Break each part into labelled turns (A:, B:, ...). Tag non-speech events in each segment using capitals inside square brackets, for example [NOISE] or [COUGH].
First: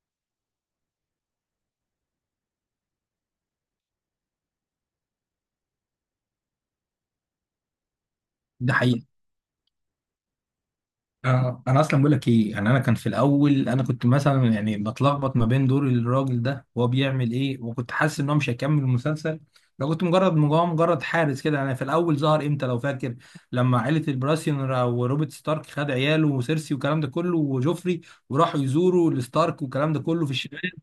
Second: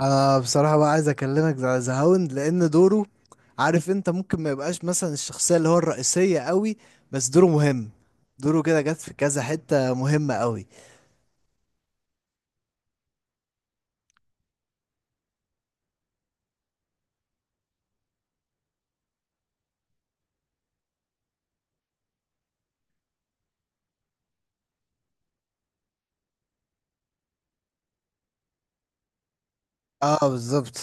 A: انا بصراحه بقى عايز اكلمك على ذا هاوند، لان دوره، عارف انت، ممكن ما يبقاش مثلا الشخصيه اللي هو الرئيسيه قوي، بس دوره مهم. دوره
B: ده
A: كده جت
B: حقيقي.
A: في كذا حته مهمه قوي.
B: انا اصلا بقول لك ايه، يعني انا كان في الاول انا كنت مثلا يعني بتلخبط ما بين دور الراجل ده وهو بيعمل ايه، وكنت حاسس ان هو مش هيكمل المسلسل لو كنت مجرد حارس كده. يعني في الاول ظهر امتى لو فاكر؟ لما عائله البراسيون وروبرت ستارك خد عياله وسيرسي والكلام ده كله وجوفري وراحوا يزوروا الستارك والكلام ده كله
A: اه
B: في الشمال،
A: بالظبط.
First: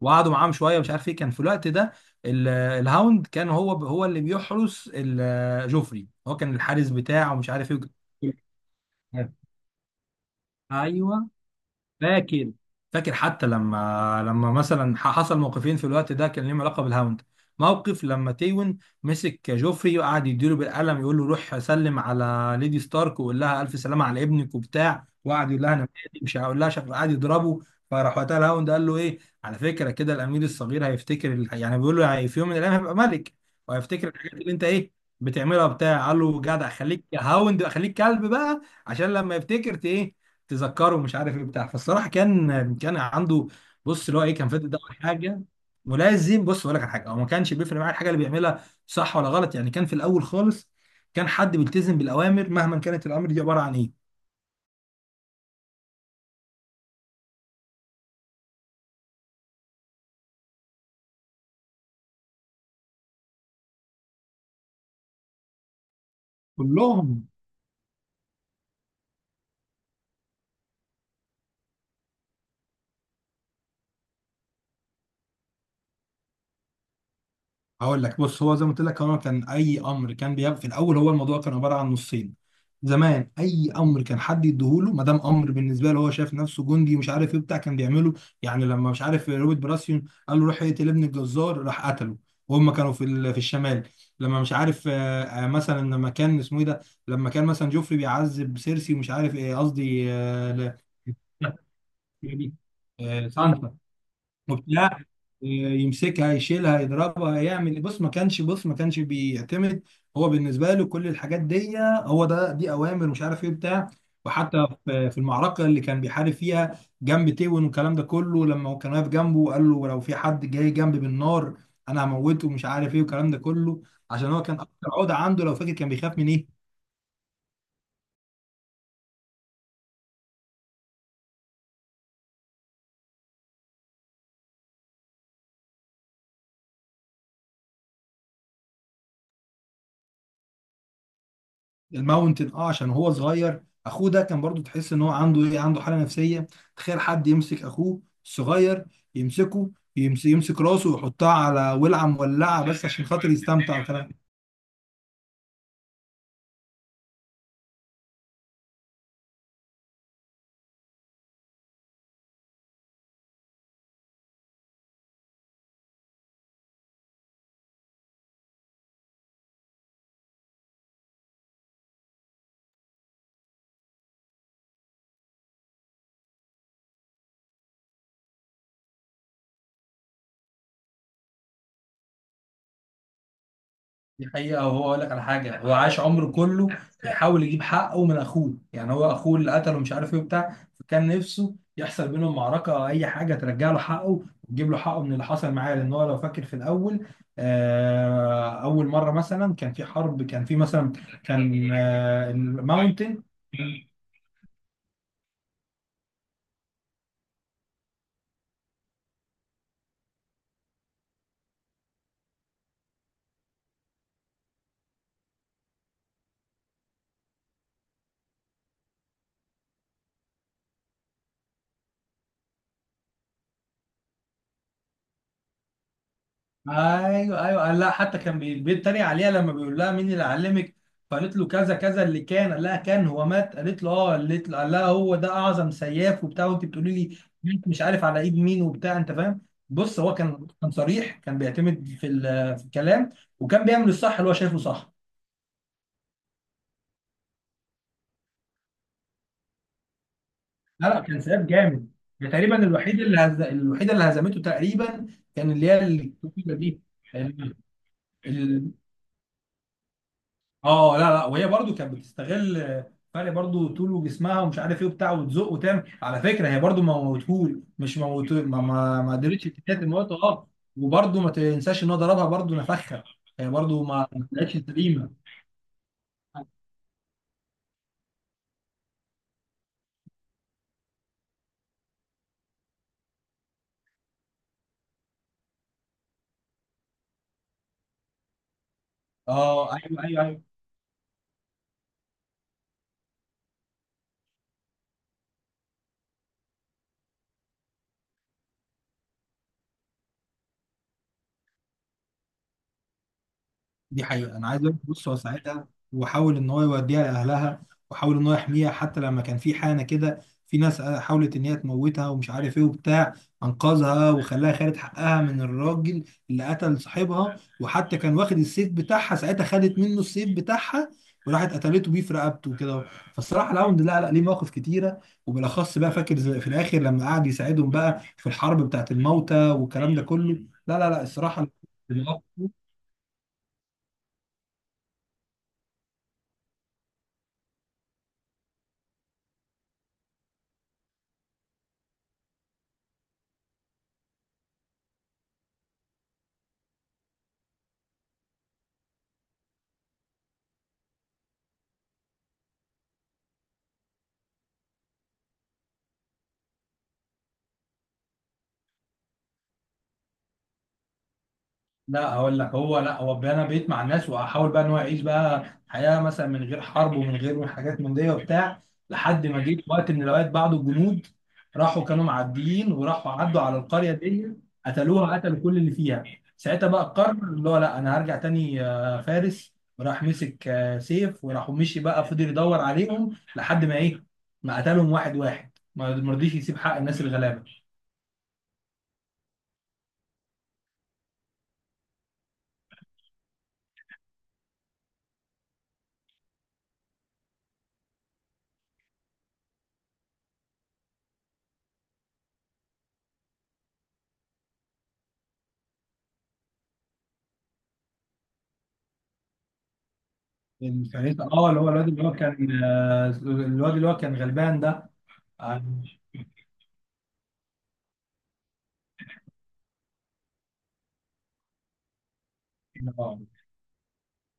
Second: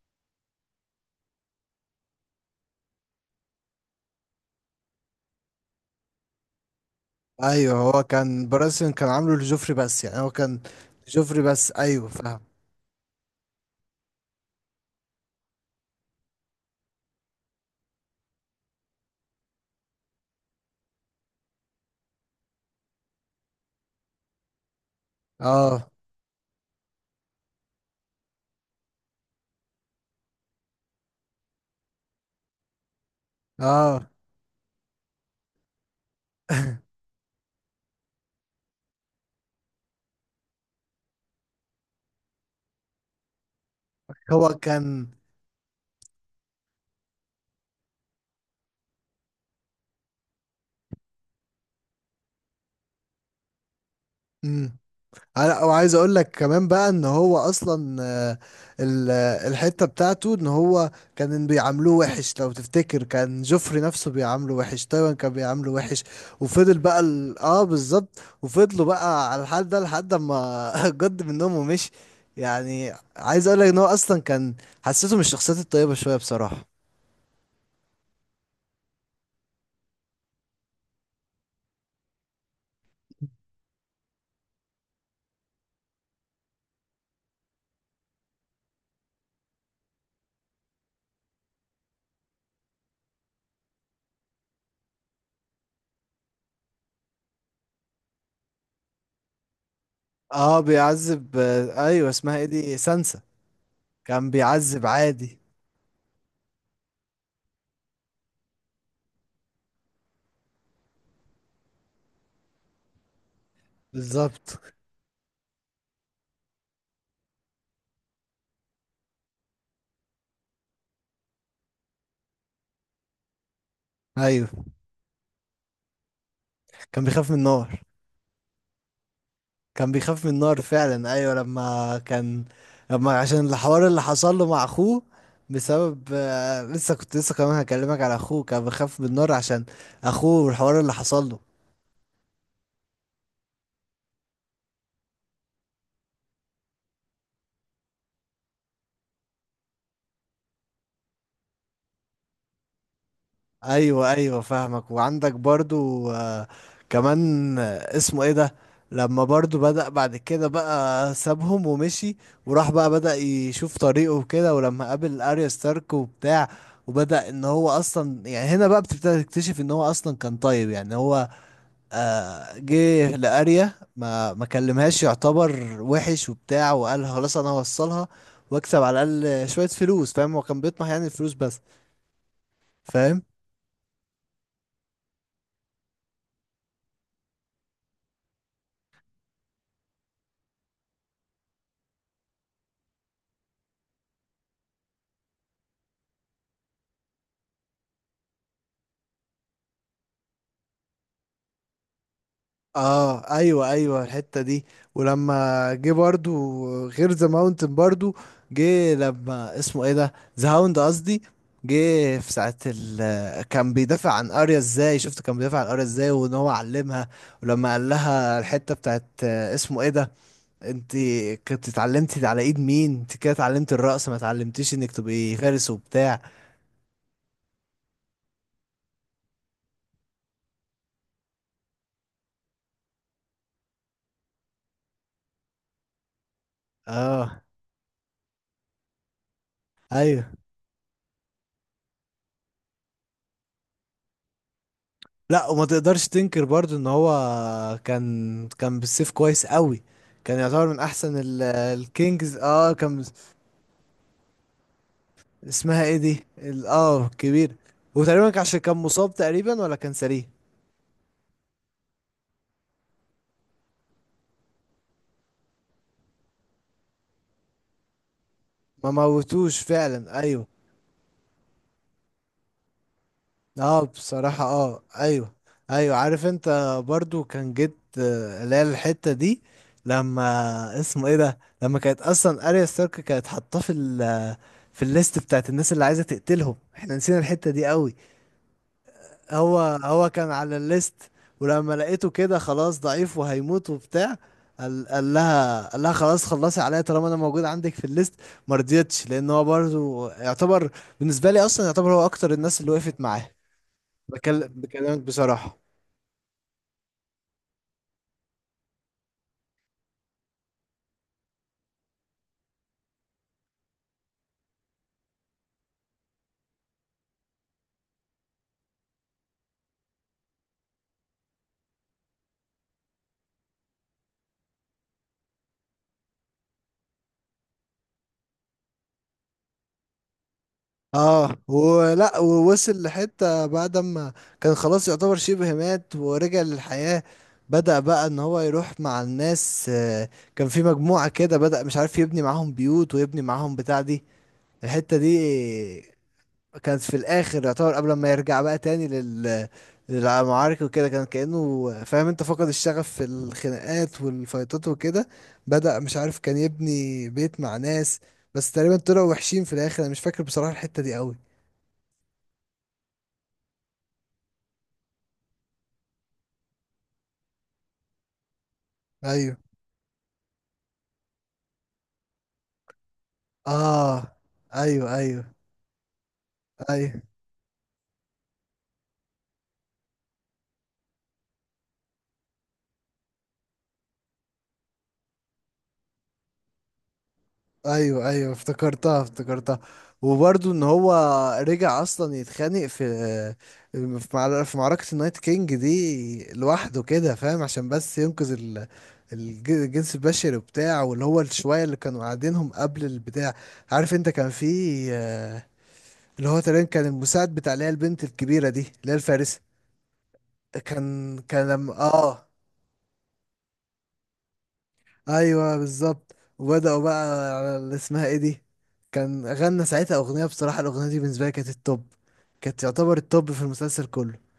B: وقعدوا معاهم شويه مش عارف ايه كان في الوقت ده. الهاوند كان هو اللي بيحرس جوفري، هو كان الحارس بتاعه ومش عارف
A: ايوه،
B: ايه.
A: هو كان براسن، كان عامله لجوفري بس، يعني هو كان
B: ايوه
A: جوفري بس. ايوه فاهم.
B: فاكر. فاكر حتى لما مثلا حصل موقفين في الوقت ده كان ليهم علاقه بالهاوند. موقف لما تيون مسك جوفري وقعد يديله بالقلم، يقول له روح سلم على ليدي ستارك وقول لها الف سلامه على ابنك وبتاع، وقعد يقول لها انا
A: اه.
B: مالي، مش هقول لها شكله، قعد يضربه. فراح وقتها الهاوند قال له ايه على فكره كده، الامير الصغير هيفتكر يعني بيقول له يعني في يوم من الايام هيبقى ملك
A: اه.
B: وهيفتكر الحاجات اللي انت ايه بتعملها بتاع قال له جدع، خليك
A: [LAUGHS]
B: يا هاوند، خليك كلب بقى عشان لما يفتكر ت- ايه تذكره مش عارف ايه بتاع فالصراحه كان عنده بص اللي هو ايه، كان
A: هو
B: فاتح ده
A: كان.
B: حاجه ملازم. بص اقول لك على حاجه، هو ما كانش بيفرق معاه الحاجه اللي بيعملها صح ولا غلط، يعني كان في الاول خالص كان حد بيلتزم بالاوامر مهما كانت الامر دي عباره عن ايه.
A: مم. لا، وعايز اقول لك كمان بقى ان هو اصلا الحته بتاعته، ان هو كان بيعاملوه وحش. لو تفتكر كان جوفري نفسه بيعامله وحش، تايوان كان بيعامله وحش، وفضل بقى
B: كلهم
A: اه بالظبط، وفضلوا بقى على الحال ده لحد ما [LAUGHS] جد منهم ومشي. يعني عايز اقول لك ان هو اصلا كان، حسيته من الشخصيات الطيبه شويه بصراحه.
B: هقول لك بص، هو زي ما قلت لك هو كان اي امر كان بيبقى في الاول، هو الموضوع كان عباره عن نصين. زمان اي امر كان حد يديهوله ما دام امر بالنسبه له، هو شايف نفسه جندي ومش عارف ايه بتاع كان بيعمله. يعني لما مش عارف روبرت براسيون قال له روح اقتل ابن الجزار، راح قتله، وهم كانوا في الشمال. لما مش عارف مثلا لما كان اسمه ايه ده، لما كان مثلا جوفري بيعذب سيرسي ومش عارف ايه، قصدي آه،
A: اه
B: لا،
A: بيعذب، ايوه، اسمها ايه
B: [LAUGHS]
A: دي، سانسا.
B: آه، سانسا
A: كان بيعذب
B: وبتاع،
A: عادي.
B: يمسكها يشيلها يضربها يعمل. بص ما كانش، بص ما كانش بيعتمد، هو بالنسبه له كل الحاجات دي هو ده، دي اوامر مش عارف ايه بتاع
A: بالظبط
B: وحتى في المعركه اللي كان بيحارب فيها جنب تيون والكلام ده كله، لما هو كان واقف جنبه وقال له لو في حد جاي جنبي بالنار انا هموته ومش عارف ايه والكلام ده كله. عشان هو كان
A: ايوه.
B: اكتر عقده عنده لو فاكر كان بيخاف من ايه؟
A: كان بيخاف من النار. كان بيخاف من النار فعلا، ايوه لما كان، لما عشان الحوار اللي حصل له مع اخوه، بسبب لسه كمان هكلمك على اخوه، كان بيخاف من النار عشان اخوه والحوار اللي حصل له.
B: الماونتن. اه عشان هو صغير اخوه ده كان برضو، تحس ان هو عنده ايه، عنده حاله نفسيه. تخيل حد يمسك اخوه الصغير، يمسكه يمسك راسه ويحطها على ولعه مولعه بس عشان خاطر يستمتع وكلام.
A: ايوه ايوه فاهمك، وعندك برضو كمان اسمه ايه ده، لما برضو بدأ بعد كده بقى سابهم ومشي، وراح بقى بدأ يشوف طريقه وكده، ولما قابل اريا ستارك وبتاع، وبدأ ان هو اصلا، يعني هنا بقى بتبتدي تكتشف ان هو اصلا كان طيب. يعني هو جه لاريا، ما كلمهاش، يعتبر وحش وبتاع، وقال خلاص انا هوصلها واكسب على الاقل شويه فلوس. فاهم، هو كان بيطمح يعني الفلوس بس. فاهم.
B: دي حقيقة، وهو أقول لك على حاجة، هو عاش عمره كله بيحاول يجيب حقه من أخوه، يعني هو أخوه اللي قتله مش عارف إيه وبتاع، فكان نفسه يحصل بينهم معركة أو أي حاجة ترجع له حقه وتجيب له حقه من اللي حصل معاه. لأن هو لو فاكر في الأول أول مرة مثلا كان في حرب، كان في مثلا كان
A: اه
B: الماونتن.
A: ايوه ايوه، الحته دي ولما جه برضو، غير ذا ماونتن برضو، جه لما اسمه ايه ده، ذا هاوند قصدي، جه في ساعة ال كان بيدافع عن اريا ازاي، شفت كان بيدافع عن اريا ازاي وان هو علمها. ولما قال لها الحتة بتاعت اسمه ايه ده، انت كنت اتعلمتي على ايد مين، انت كده اتعلمت الرقص، ما اتعلمتيش انك تبقي فارس وبتاع.
B: ايوه ايوه، قال لها حتى كان بيتريق عليها لما بيقول لها مين اللي علمك، فقالت له كذا كذا اللي كان، قال لها كان هو مات، قالت له اه، قالت له، قال لها هو ده اعظم سياف وبتاع وانت بتقولي لي
A: اه
B: مات مش عارف على ايد مين وبتاع، انت فاهم. بص هو
A: ايوه،
B: كان صريح، كان بيعتمد في الكلام، وكان بيعمل الصح اللي هو شايفه صح.
A: لا، وما تقدرش تنكر برضو ان هو كان بالسيف كويس قوي، كان يعتبر من
B: لا لا،
A: احسن
B: كان سياف جامد. ده
A: الكينجز
B: تقريبا
A: اه كان.
B: الوحيده اللي هزمته تقريبا كان اللي
A: اسمها
B: هي
A: ايه دي
B: الكتيبه
A: اه كبير، وتقريبا عشان
B: دي.
A: كان مصاب تقريبا ولا كان سريع.
B: اه لا لا، وهي برضو كانت بتستغل فرق برضو طول وجسمها ومش عارف ايه وبتاع، وتزق وتعمل. على فكره هي برضو ما موتهول، مش موت،
A: ما
B: ما قدرتش
A: موتوش
B: تتكلم الموت
A: فعلا ايوه.
B: اه. وبرضو ما تنساش ان هو ضربها برضو نفخها، هي
A: اه
B: برضو ما
A: بصراحة،
B: طلعتش
A: اه
B: سليمه.
A: ايوه، ايوه عارف انت برضو، كان جيت اللي هي الحتة دي لما اسمه ايه ده، لما كانت اصلا اريا ستارك كانت حاطاه في في الليست بتاعت الناس اللي عايزة تقتلهم. احنا نسينا الحتة دي قوي. هو
B: اه ايوه
A: هو
B: ايوه
A: كان
B: ايوه.
A: على الليست، ولما لقيته كده خلاص ضعيف وهيموت وبتاع، قال لها خلاص، خلصي عليا طالما انا موجود عندك في الليست. ما رضيتش، لان هو برضو يعتبر، بالنسبة لي اصلا يعتبر هو اكتر الناس اللي وقفت معاه.
B: دي حقيقة، أنا عايز أقول لك
A: بكلمك
B: بص هو
A: بصراحة.
B: ساعتها وحاول إن هو يوديها لأهلها، وحاول إن هو يحميها. حتى لما كان في حانة كده في ناس حاولت إن هي تموتها ومش عارف إيه وبتاع، أنقذها وخلاها خدت حقها من الراجل اللي قتل صاحبها. وحتى كان واخد السيف بتاعها ساعتها، خدت منه السيف بتاعها وراحت قتلته بيه في رقبته وكده. فالصراحة الراوند لا ليه مواقف كتيرة، وبالأخص بقى فاكر في الآخر لما قعد يساعدهم بقى في الحرب بتاعت الموتى والكلام ده كله. لا لا لا
A: اه
B: الصراحة.
A: ولا ووصل لحتة بعد ما كان خلاص يعتبر شبه مات ورجع للحياة، بدأ بقى ان هو يروح مع الناس كان في مجموعة كده، بدأ مش عارف يبني معاهم بيوت ويبني معاهم بتاع دي. الحتة دي كانت في الاخر، يعتبر قبل ما يرجع بقى تاني لل، للمعارك وكده، كان كأنه فاهم انت فقد الشغف في الخناقات والفايتات وكده. بدأ مش عارف كان يبني بيت مع ناس، بس تقريبا طلعوا وحشين في الاخر. انا مش فاكر بصراحة الحتة دي قوي.
B: لا هقول لك هو، لا هو انا بقيت مع الناس واحاول بقى ان هو يعيش بقى حياه مثلا من غير حرب ومن غير حاجات من دي وبتاع، لحد
A: ايوه.
B: ما جيت وقت من الاوقات بعض الجنود راحوا كانوا معديين وراحوا عدوا على القريه
A: اه
B: دي،
A: ايوه
B: قتلوها،
A: ايوه
B: قتلوا كل اللي فيها. ساعتها بقى
A: ايوه
B: قرر اللي هو لا انا هرجع تاني فارس، وراح مسك سيف وراح مشي بقى فضل يدور عليهم لحد ما ايه ما قتلهم واحد واحد، ما رضيش يسيب حق الناس الغلابه.
A: ايوه ايوه افتكرتها افتكرتها، وبرضه ان هو رجع اصلا يتخانق في في معركة النايت كينج دي لوحده كده، فاهم عشان بس ينقذ الجنس البشري وبتاع، واللي هو الشوية اللي كانوا قاعدينهم قبل البتاع. عارف انت كان في آه، اللي هو تقريبا كان المساعد بتاع اللي هي البنت الكبيرة دي، اللي هي الفارسة، كان
B: الفريق
A: كان
B: اه اللي هو
A: لما
B: الواد اللي هو
A: اه
B: كان الواد اللي هو كان غلبان ده.
A: ايوه بالظبط، وبداوا بقى على اللي اسمها ايه دي، كان غنى ساعتها اغنيه. بصراحه الاغنيه دي بالنسبه لي كانت التوب، كانت تعتبر
B: آه،
A: التوب في المسلسل كله.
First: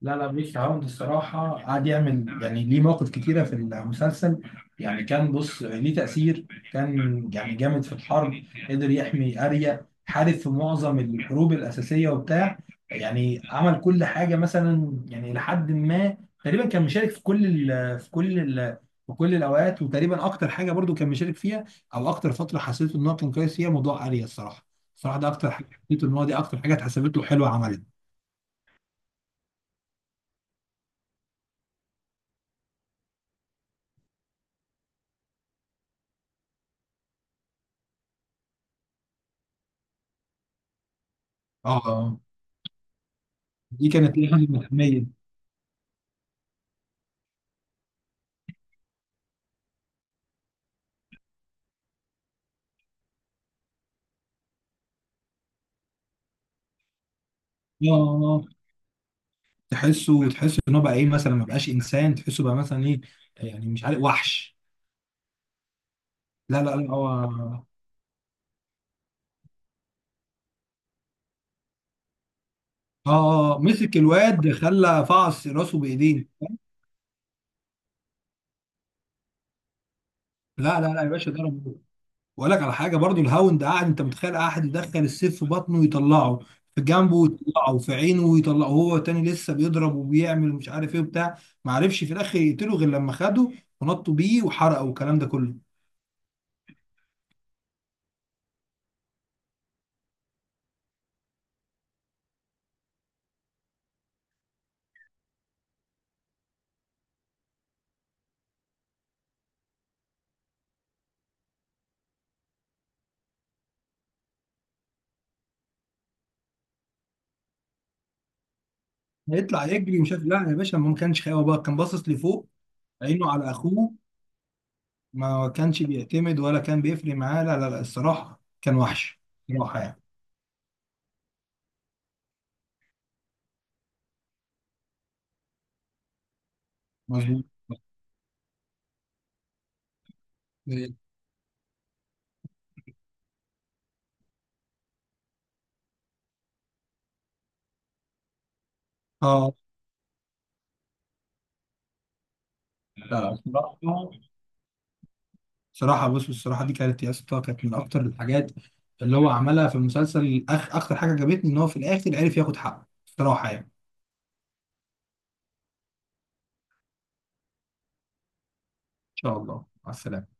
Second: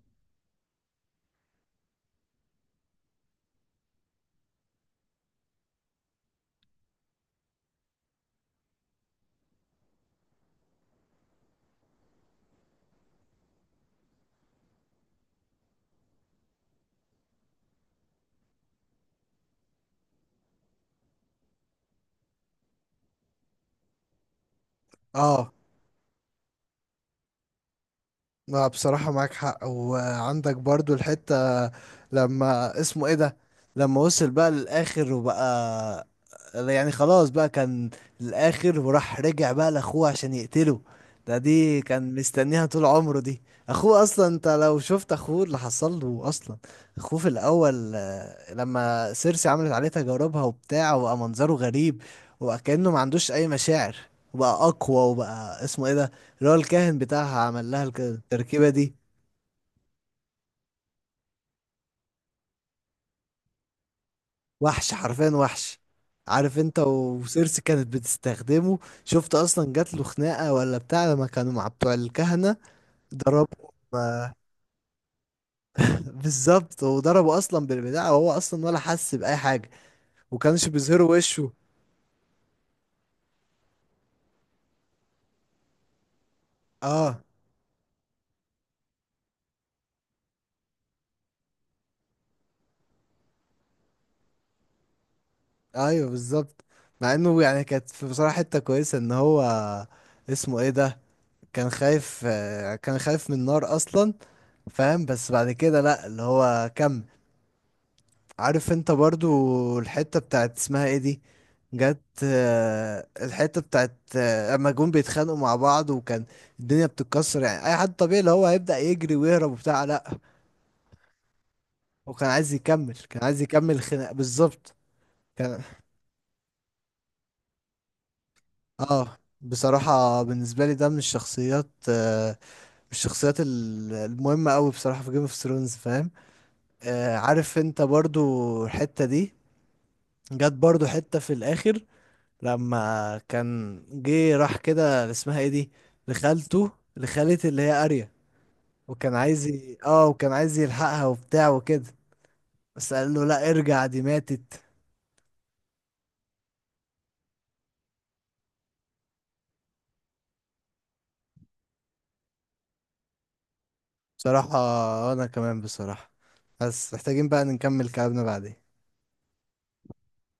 B: لا لا، بيك عوض الصراحة قعد يعمل يعني ليه مواقف كتيرة في المسلسل. يعني كان بص ليه تأثير، كان يعني جامد في الحرب، قدر يحمي أريا، حارب في معظم الحروب الأساسية وبتاع، يعني عمل كل حاجة مثلا. يعني لحد ما تقريبا كان مشارك في كل ال في كل ال في كل الأوقات، وتقريبا أكتر حاجة برضو كان مشارك فيها أو أكتر فترة حسيت إن هو كان كويس فيها موضوع أريا الصراحة. الصراحة ده أكتر
A: اه.
B: حاجة حسيت إن هو، دي أكتر حاجة اتحسبت له حلوة عملها.
A: لا بصراحه معاك حق، وعندك برضو الحته لما اسمه ايه ده، لما وصل بقى للاخر وبقى، يعني خلاص بقى كان الاخر، وراح رجع بقى لاخوه عشان يقتله. دي كان
B: اه،
A: مستنيها طول عمره دي.
B: دي
A: اخوه
B: كانت
A: اصلا،
B: ليه حاجه
A: انت لو
B: ملحميه.
A: شفت اخوه اللي حصل له اصلا، اخوه في الاول لما سيرسي عملت عليه تجاربها وبتاع، وبقى منظره غريب وكأنه ما عندوش اي مشاعر، وبقى اقوى، وبقى اسمه ايه ده، اللي هو الكاهن بتاعها عمل لها
B: اه
A: التركيبة دي.
B: تحسه، تحسه ان هو بقى ايه مثلا، ما بقاش انسان، تحسه بقى مثلا ايه، يعني مش عارف وحش.
A: وحش حرفيا وحش. عارف
B: لا لا
A: انت،
B: لا هو
A: وسيرسي
B: اه،
A: كانت بتستخدمه. شفت اصلا جات له خناقه ولا بتاع لما كانوا مع بتوع الكهنه، ضربوا
B: مسك الواد خلى فعص راسه
A: [LAUGHS]
B: بايديه.
A: بالظبط، وضربوا اصلا بالبتاع وهو اصلا ولا حس باي حاجه، وكانش
B: لا لا لا يا
A: بيظهروا
B: باشا
A: وشه.
B: ضرب، واقول لك على حاجه برضو، الهاوند قاعد انت متخيل قاعد يدخل السيف في بطنه ويطلعه في جنبه
A: اه
B: ويطلعه في عينه ويطلعه، هو تاني لسه بيضرب وبيعمل مش عارف ايه وبتاع. ما عرفش في الاخر يقتله غير لما خده ونطوا بيه وحرقه والكلام ده كله.
A: ايوه بالظبط. مع انه يعني كانت في بصراحه حته كويسه ان هو اسمه ايه ده، كان خايف من النار اصلا، فاهم، بس بعد كده لا، اللي هو كمل. عارف انت برضو الحتة بتاعت اسمها ايه دي، جت الحتة بتاعت اما جم بيتخانقوا مع بعض، وكان الدنيا بتتكسر، يعني اي حد طبيعي اللي هو هيبدأ يجري ويهرب
B: هيطلع
A: وبتاع،
B: يجري
A: لا
B: مش عارف، لا يا باشا ما كانش خايف، هو بقى كان باصص
A: هو
B: لفوق،
A: كان
B: عينه
A: عايز
B: على
A: يكمل
B: اخوه،
A: الخناق بالظبط
B: ما
A: كان.
B: كانش بيعتمد ولا كان بيفرق معاه. لا لا لا الصراحه كان
A: اه
B: وحش، صراحه يعني.
A: بصراحة بالنسبة لي ده من الشخصيات من الشخصيات المهمة قوي بصراحة في جيم اوف ثرونز، فاهم.
B: مظبوط
A: عارف انت برضو الحتة دي جت برضو حتة في الاخر، لما كان جه راح كده اللي اسمها ايه دي، لخالته لخالة اللي هي اريا، وكان عايز
B: اه.
A: اه وكان عايز يلحقها وبتاع وكده، بس
B: لا
A: قال له
B: لا
A: لا
B: الصراحه،
A: ارجع دي ماتت.
B: صراحه بص، الصراحه دي كانت يا اسطى كانت من اكتر الحاجات اللي هو عملها في المسلسل. اكتر حاجه عجبتني ان هو في الاخر عرف ياخد حقه صراحه. يعني ان
A: بصراحة انا كمان بصراحة، بس محتاجين بقى نكمل كلامنا بعدين.
B: شاء الله، مع السلامه.